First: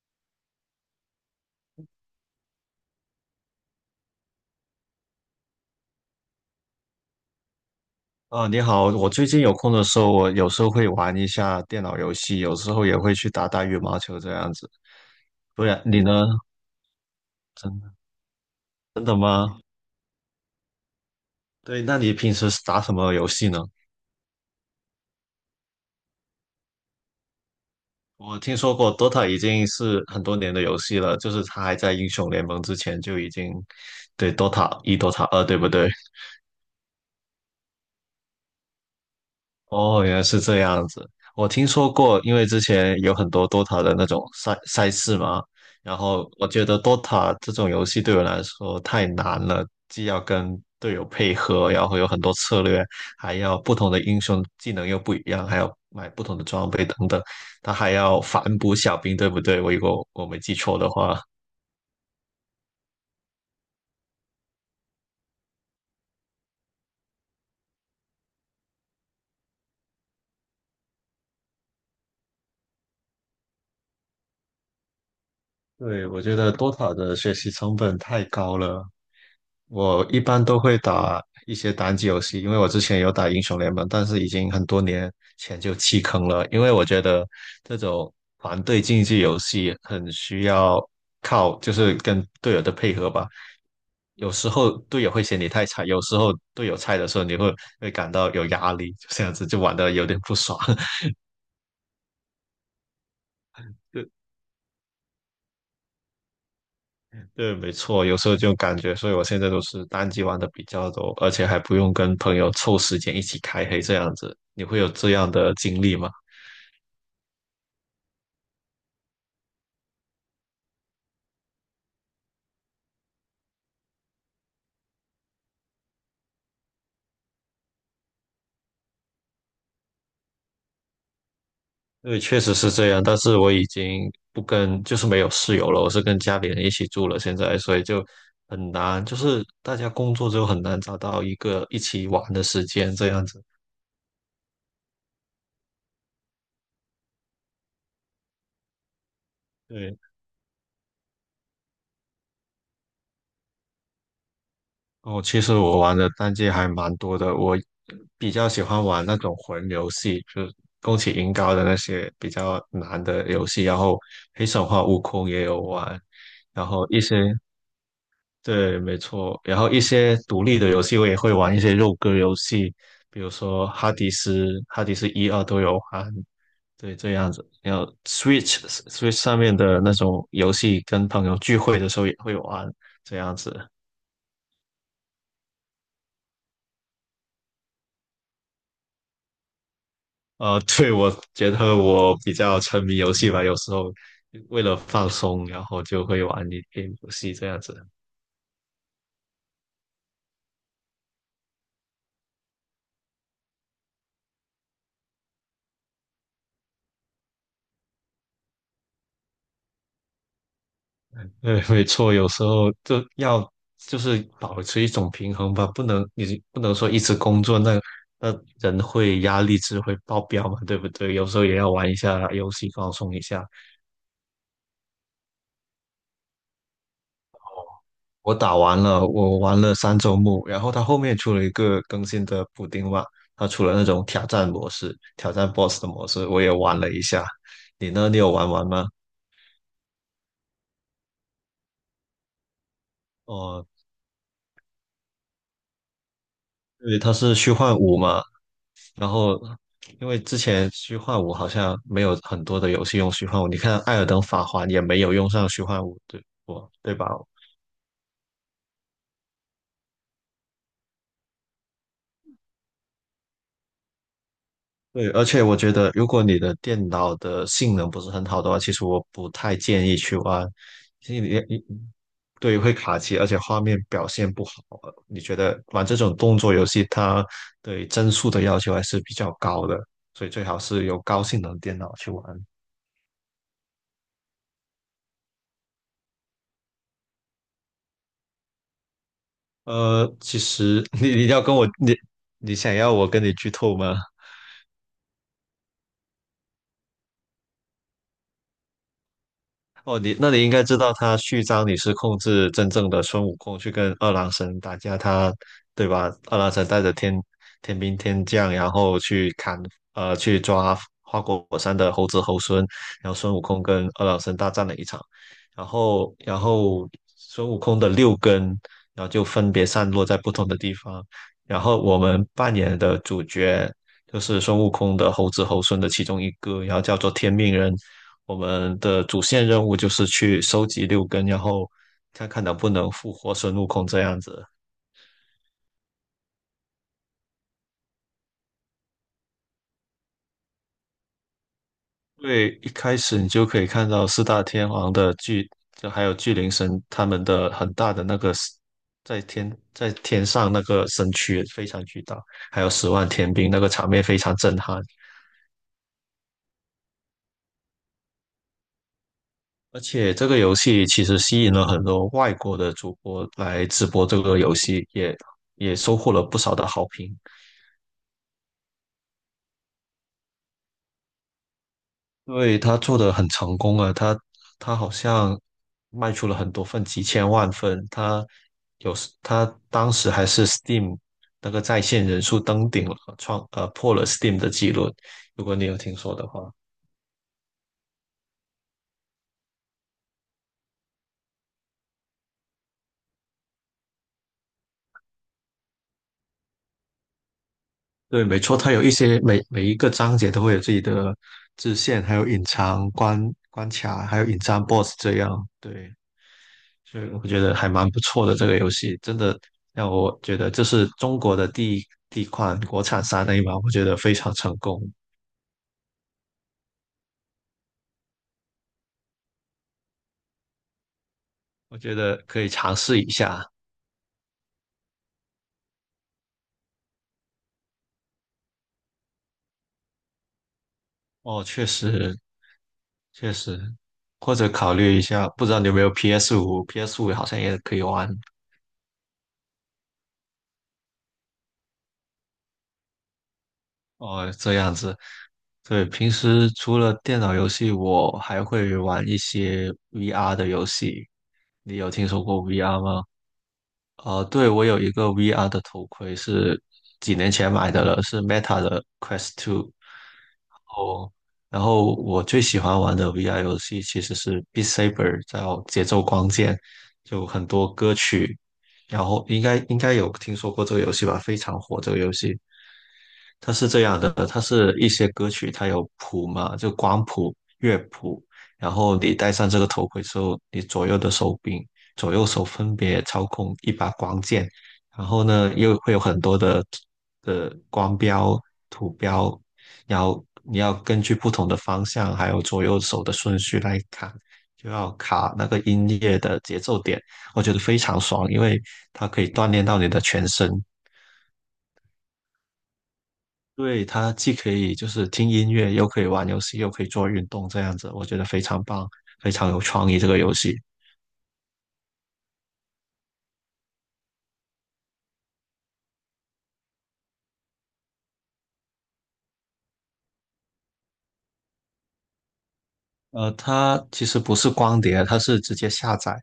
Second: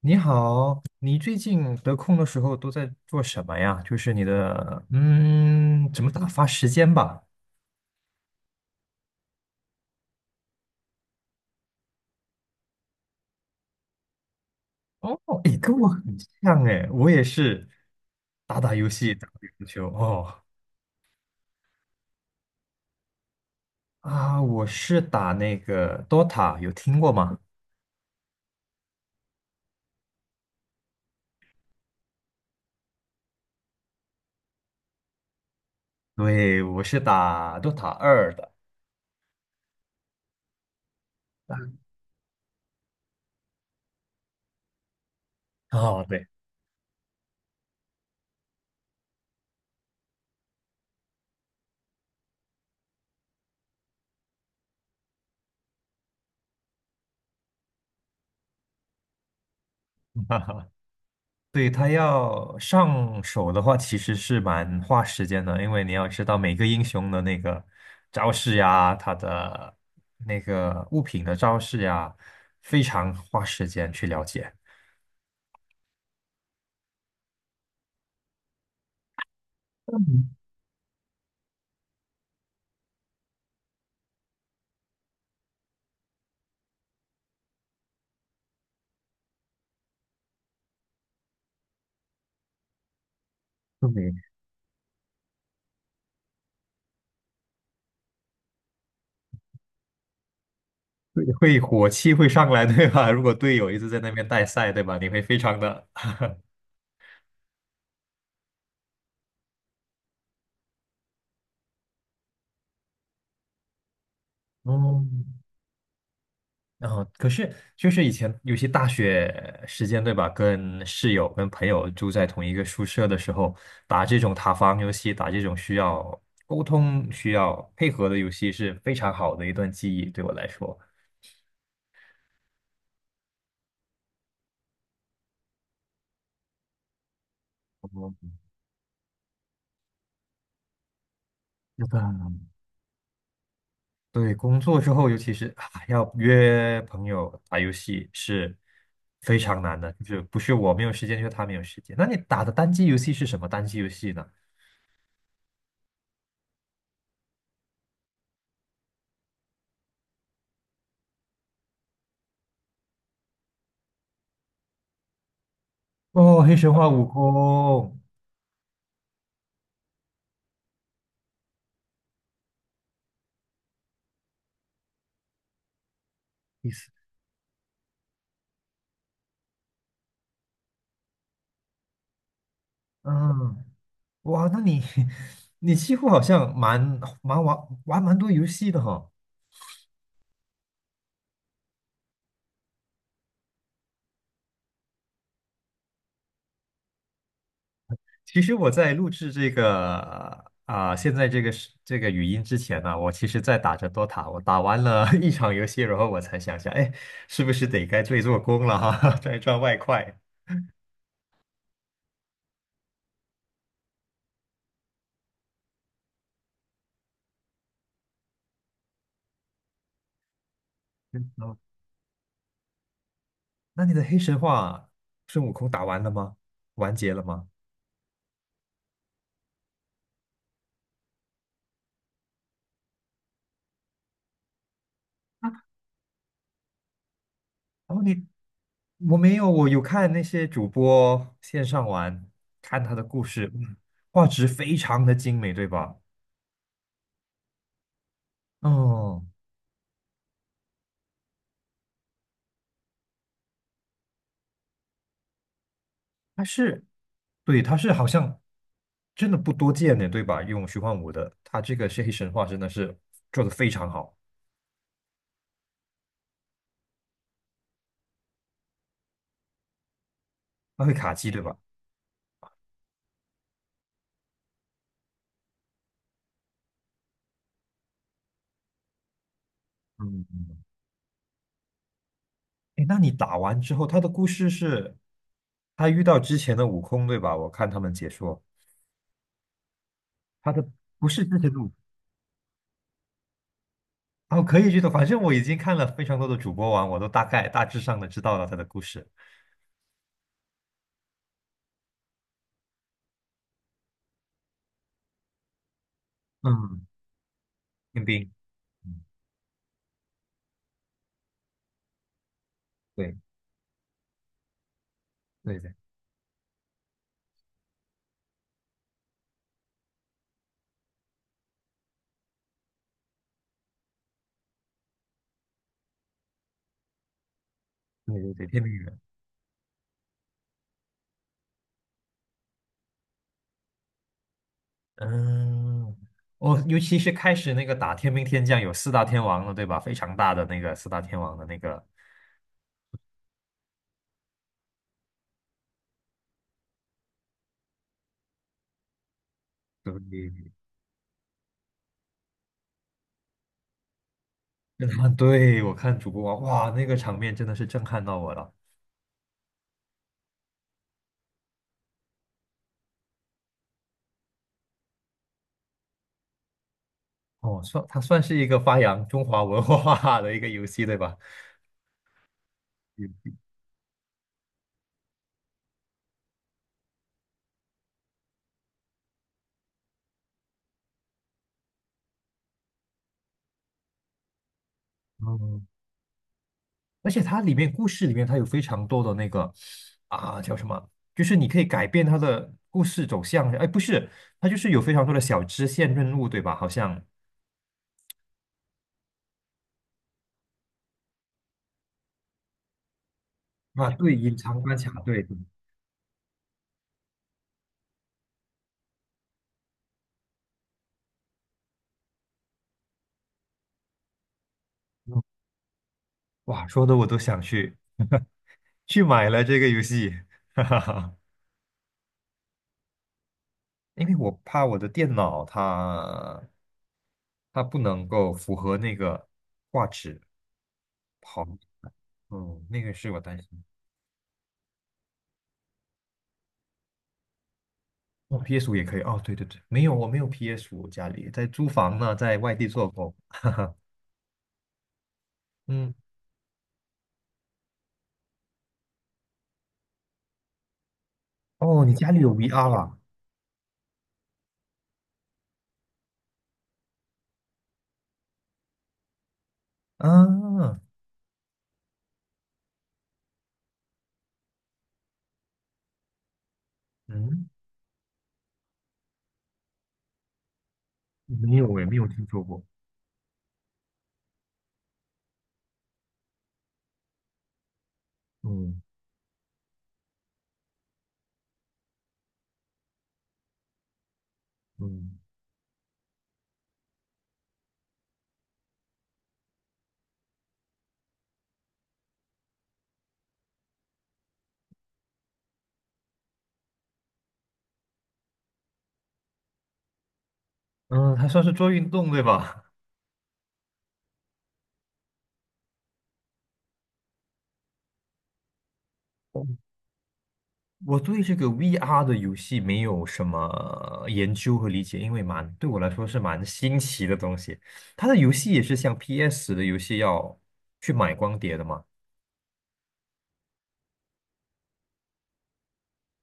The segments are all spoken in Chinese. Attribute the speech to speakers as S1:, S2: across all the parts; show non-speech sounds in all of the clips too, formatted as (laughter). S1: 你好，你最近得空的时候都在做什么呀？就是你的，怎么打发时间吧？
S2: 啊，你好！我最近有空的时候，我有时候会玩一下电脑游戏，有时候也会去打打羽毛球这样子。
S1: 哦，哎，
S2: 不
S1: 跟
S2: 然
S1: 我
S2: 你
S1: 很
S2: 呢？
S1: 像哎，我也是
S2: 真
S1: 打打游戏，打打羽球。哦，
S2: 对，那你平时是打什么游戏呢？
S1: 啊，我是打那个 Dota，有听过吗？
S2: 我听说过 Dota 已经是很多年的游戏了，就是它还在英雄联盟之前就已经，对 Dota 一、Dota 二，对不对？
S1: 对，我是打 Dota 2的。
S2: 哦，原来是这样子。我听说过，因为之前有很多 DOTA 的那种赛事嘛，然
S1: 哦，对。
S2: 后我觉得 DOTA 这种游戏对我来说太难了，既要跟队友配合，然后有很多策略，还要不同的英雄技能又不一样，还要买不同的装备等等，他还要反补小兵，对不对？我如果我没记错的话，
S1: 对，他要上手的话，其实是蛮花时间的，因为你要知道每个英雄的那个招式呀，他的那个物品的招式呀，非常花时间去了解。
S2: 对，我觉得 DOTA 的学习成本太高了。我一
S1: 嗯，
S2: 般都会打一些单机游戏，因为我之前有打英雄联盟，但是已经很多年前就弃坑了，因为我觉得这种团队竞技游戏很需要靠就是跟队友的配合吧。
S1: 对，
S2: 有时候队友会嫌你太菜，有时候队友菜的时候，你会感到有压力，就这样子就玩的有点不爽。(laughs)
S1: 会火气会上来，对吧？(laughs) 如果队友一直在那边带赛，对吧？你会非常的，
S2: 对，没错，有时候就感觉，所以我现在都是单机玩的比较多，而且还不用跟朋友凑时间一起开黑这样子。你会有这样
S1: 嗯。
S2: 的经历吗？
S1: 然后，可是就是以前有些大学时间，对吧？跟室友、跟朋友住在同一个宿舍的时候，打这种塔防游戏，打这种需要沟通、需要配合的游戏，是非常好的一段记忆，对我来说。
S2: 对，确实是这样，但是我已经不跟，就是没有室友了，我是跟家里人一起住了现在，所以就
S1: 嗯，
S2: 很难，就是大家工作之后很难找到一个一
S1: 是的，
S2: 起玩的时间这样子。
S1: 对，工作之后，尤其是啊要约朋友打游戏是非常难的，
S2: 对，
S1: 就是不是我没有时间，就是他没有时间。那你打的单机游戏是什么单机游戏呢？
S2: 哦，其实我玩的单机还蛮多的，我比较喜欢玩那种魂游戏，就是宫崎银高的那些比较难的游戏，然后黑神话、悟空也有玩，
S1: 哦，黑
S2: 然
S1: 神
S2: 后
S1: 话
S2: 一
S1: 悟
S2: 些，
S1: 空。
S2: 对，没错，然后一些独立的游戏我也会玩一些肉鸽游戏，比如说哈迪斯、哈迪斯一二都有玩，
S1: 意思，
S2: 对，这样子。然后 Switch 上面的那种游戏，跟朋友聚会的时候也会玩，这样
S1: 嗯。
S2: 子。
S1: 哇，那你 (laughs) 你几乎好像玩蛮多游戏的哈。
S2: (laughs) 对，我觉得我比较沉迷游戏吧，有时候为了放松，然后就会玩一点游戏这样子。
S1: 其实我在录制这个啊、现在这个是这个语音之前呢、我其实在打着 DOTA，我打完了 (laughs) 一场游戏，然后我才想想，哎，是不是得该做一做工了哈、(laughs) 赚一赚外快。
S2: 对，没错，有时候就要就是保持一种平衡吧，不能你不能说一直工作，那人会压力值会爆表嘛，对不对？有
S1: 嗯
S2: 时候也
S1: 哦，
S2: 要玩一下游戏放松一下。
S1: 那你的黑神话孙悟空打完了吗？完结了吗？
S2: 我打完了，我玩了三周目，然后它后面出了一个更新的补丁嘛，它出了那种挑战模式、挑战 BOSS 的模式，我也玩了一下。你
S1: 然后
S2: 呢？你
S1: 你
S2: 有玩完吗？
S1: 我没有，我有看那些主播线上玩，看他的故事，
S2: 哦，
S1: 画质非常的精美，对吧？
S2: 对，它是虚幻五嘛，然
S1: 哦，
S2: 后因为之前虚幻五好像没有很多的游戏用虚幻五，你看《艾尔登法环》也没有用上虚幻五，对
S1: 他
S2: 不？
S1: 是，
S2: 对吧？
S1: 对，他是好像真的不多见的，对吧？用虚幻五的，他这个是黑神话真的是做的非常好，
S2: 对，而且我觉得，如果你的电脑的性能不是很好的话，其实我不太建议去玩。
S1: 他会卡
S2: 因
S1: 机，对
S2: 为
S1: 吧？
S2: 你，你对，会卡机，而且画面表现不好。你觉得玩这种动作游戏，它对帧数的要求还是比较高的，所以最
S1: 嗯，
S2: 好是有高性能电脑去玩。
S1: 哎，那你打完之后，他的故事是他遇到之前的悟空，对吧？我看他们解说，
S2: 其
S1: 他的
S2: 实 (laughs)
S1: 不
S2: 你
S1: 是
S2: 你
S1: 之前
S2: 要跟
S1: 的
S2: 我
S1: 悟空。
S2: 你你想要我跟你剧透吗？
S1: 哦，可以剧透，反正我已经看了非常多的主播网，我都大概大致上的知道了他的故事。
S2: 哦，你那你应该知道他序章你是控制真正的孙悟空去跟二郎神打架，他对吧？二郎神带
S1: 嗯，
S2: 着天天兵
S1: 天
S2: 天
S1: 兵，
S2: 将，然后
S1: 嗯，
S2: 去砍去抓花果山的猴子猴孙，然后
S1: 对
S2: 孙悟空跟二郎神大战了一场，
S1: 对
S2: 然
S1: 对
S2: 后然后孙悟空的六根，然后就分别散落在不同的地方，然后我们扮演的主角。就是孙悟空的猴子猴孙的其中一个，然后叫做天命人，
S1: 对对
S2: 我
S1: 对，天兵
S2: 们
S1: 人，
S2: 的主线任务就是去收集六根，然后看看能不能复活孙悟空这样子。
S1: 嗯，哦，尤其是开始那个打天兵天将有四大天王了，对吧？非常大的那个四大天王的那个，
S2: 因为一开始你就可以看到四大天王的巨，就还有巨灵神他们的很大的那个 在天在天
S1: 对，
S2: 上那个身躯非常巨大，还有10万天兵那个场面非常震撼。
S1: 跟他们对我看主播网，哇，那个场面真的是震撼到我了。
S2: 而且这个游戏其实吸引了很多外国的主播来直播这个游戏，也收获了不少的好评。
S1: 哦，算它算是一个发扬中华文化的一个游戏，对吧？
S2: 对，他做的很成功啊，他他好像卖出了很多份，几千万份。他有时他当时还是 Steam 那个在线人数登顶了，创破了 Steam 的记录。如果
S1: 嗯，
S2: 你有听说的话，
S1: 而且它里面故事里面它有非常多的那个啊叫什么，就是你可以改变它的故事走向。哎，不是，它就是有非常多的小支线任务，对吧？好像
S2: 对，没错，他有一些每一个章节都会有自己的支线，还有隐藏关关
S1: 啊，
S2: 卡，
S1: 对，
S2: 还有
S1: 隐
S2: 隐
S1: 藏
S2: 藏
S1: 关
S2: BOSS
S1: 卡，
S2: 这
S1: 对对，
S2: 样。对，所以我觉得还蛮不错的这个游戏，真的让我觉得这是中国的第一款国产三 A 嘛，我觉得非常成功，
S1: 嗯哇，说的我都想去买了这个游戏。(laughs) 哈哈哈，
S2: 我觉得可以尝试一下。
S1: 因为我怕我的电脑它不能够符合那个画质
S2: 哦，
S1: 跑，
S2: 确实
S1: 那个是我
S2: 确
S1: 担
S2: 实，
S1: 心。
S2: 或者考虑一下，不知道你有没有 PS 五？PS 五好像也可以玩
S1: 哦， p s 五也可以哦，对对对，没有，我没有 p s 五，家里在租房呢，在外地做工。
S2: 哦，这样子。对，
S1: 嗯，
S2: 平时除了电脑游戏，我还会玩一些 VR 的游戏。你
S1: 哦，
S2: 有
S1: 你
S2: 听
S1: 家里
S2: 说
S1: 有
S2: 过
S1: VR
S2: VR
S1: 啊？
S2: 吗？对，我有一个 VR 的头盔，是几年前买的了，是 Meta 的 Quest t 2。
S1: 啊，
S2: 哦，然后我最喜欢玩的 VR 游戏其实是《Beat Saber》，叫节奏光剑，就很
S1: 嗯，
S2: 多歌曲，然后应该有听说过这个游戏吧？非
S1: 没
S2: 常
S1: 有
S2: 火
S1: 诶，
S2: 这
S1: 没
S2: 个
S1: 有
S2: 游
S1: 听
S2: 戏，
S1: 说过。
S2: 它是这样的，它是一些歌曲，它有谱嘛，就光谱、乐谱，然
S1: 嗯
S2: 后你戴上这个头盔之后，你左右的手柄、左右手分别操控一把光剑，然
S1: 嗯
S2: 后呢，又会有很多的光标、图标，然后你要根据不同的方向，还有左右手的顺序来看，就要卡那个音乐的节奏点，我觉得非常爽，因为它可以锻炼到你的全身。
S1: 嗯，还算是做运动对吧？
S2: 对，它既可以就是听音乐，又可以玩游戏，又可以做运动，这样子，我觉得非常棒，非
S1: (laughs)
S2: 常
S1: 嗯
S2: 有创意这个游戏。
S1: 我对这个 VR 的游戏没有什么研究和理解，因为蛮对我来说是蛮新奇的东西。它的游戏也是像 PS 的游戏要去买光碟的嘛？
S2: 它其实不是光碟，它是直接下载。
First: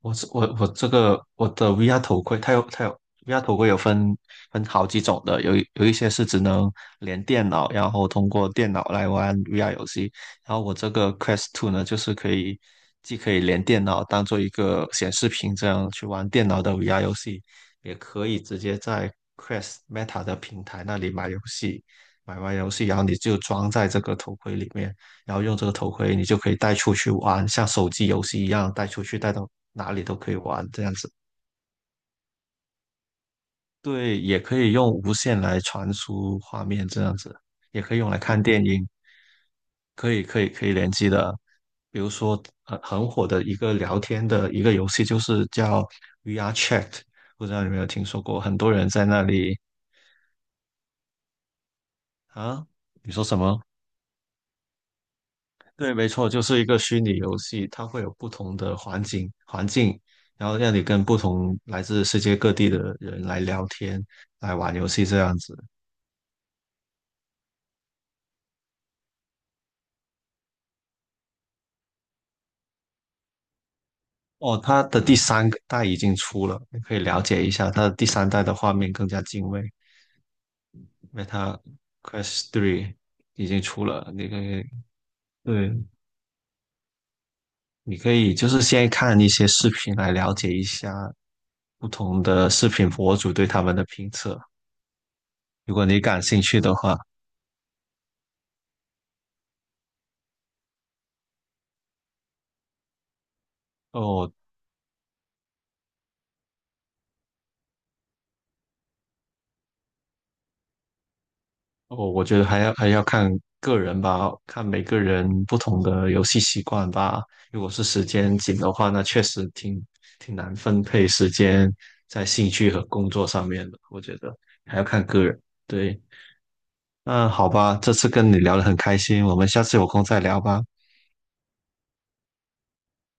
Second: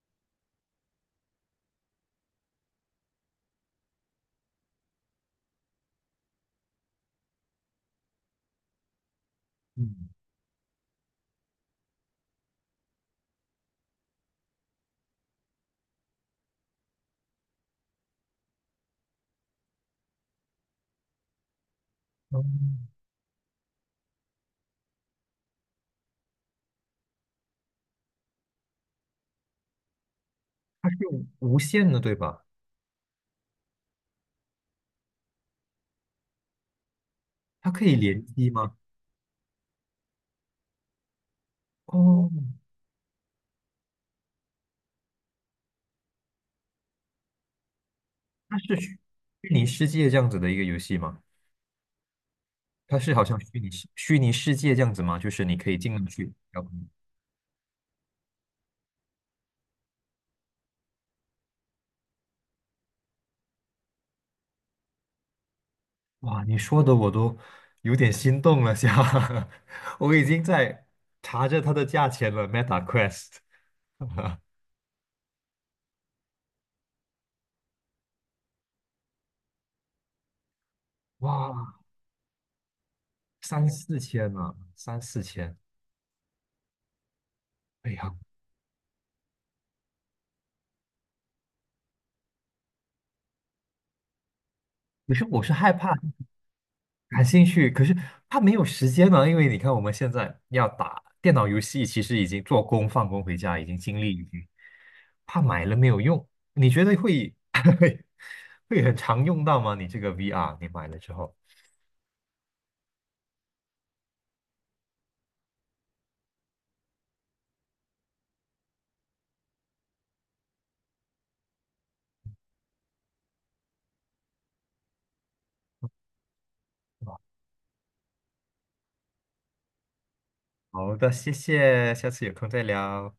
S2: 我是我我这个我的 VR 头盔，它有 VR 头盔有分好几种的，有一些是只能连电脑，然后通过电脑来玩 VR 游
S1: 嗯，
S2: 戏。然后我这个 Quest two 呢，就是可以既可以连电脑当做一个显示屏这样去玩电脑的 VR 游戏，也可以直接在 Quest Meta 的平台那里买游戏，买完游
S1: 嗯，
S2: 戏然后你就装在这个头盔里面。然后用这个头盔，你就可以带出去玩，像手机游戏一样带出去，带到哪里都可以玩这
S1: 它
S2: 样
S1: 是
S2: 子。
S1: 有无线的对吧？
S2: 对，也可以用无线来传输画面这样子，
S1: 它
S2: 也
S1: 可以
S2: 可以用来
S1: 联
S2: 看
S1: 机
S2: 电
S1: 吗？
S2: 影，可以联机的。比如
S1: 哦，
S2: 说很火的一个聊天的一个游戏，就是叫 VR Chat，不知道你有没有听说过？很
S1: 它
S2: 多
S1: 是
S2: 人
S1: 虚
S2: 在那里
S1: 拟世界这样子的一个游戏吗？
S2: 啊，
S1: 它
S2: 你
S1: 是
S2: 说
S1: 好
S2: 什
S1: 像
S2: 么？
S1: 虚拟世界这样子吗？就是你可以
S2: 对，
S1: 进
S2: 没错，
S1: 去，
S2: 就是
S1: 然
S2: 一
S1: 后
S2: 个虚拟游戏，它会有不同的环境，然后让你跟不同来自世界各地的人来聊天，来玩游戏这样子。
S1: 哇，你说的我都有点心动了，下，(laughs) 我已经在查着它的价钱了，Meta Quest，
S2: 哦，它的第三个代已经出了，你可以了解一下。它的第三代的画面更加精畏因为
S1: 哇，
S2: 它 Quest 3已经
S1: 三
S2: 出
S1: 四
S2: 了，你
S1: 千
S2: 可
S1: 啊，
S2: 以，
S1: 三四千，
S2: 对，
S1: 哎
S2: 你可
S1: 呀，
S2: 以就是先看一些视频来了解一下不同的视频博主对他们的评测，
S1: 不是我是害
S2: 如果
S1: 怕。
S2: 你感兴趣的话。
S1: 感兴趣，可是他没有时间呢，因为你看我们现在要打电脑游戏，其实已经做工放工回家，已经精力已
S2: 哦，
S1: 经，怕买了没有用。你觉得会 (laughs) 会很常用到吗？你这个 VR，你买了之后。
S2: 哦，我觉得还要看个人吧，看每个人不同的游戏习惯吧。如果是时间紧的话，那确实挺难分配时间在兴趣和工作上面的。我觉得还要看个人。对，那好吧，这次跟你聊得很开心，我们下次有空再聊吧。
S1: 好的，谢谢，下次有空再聊。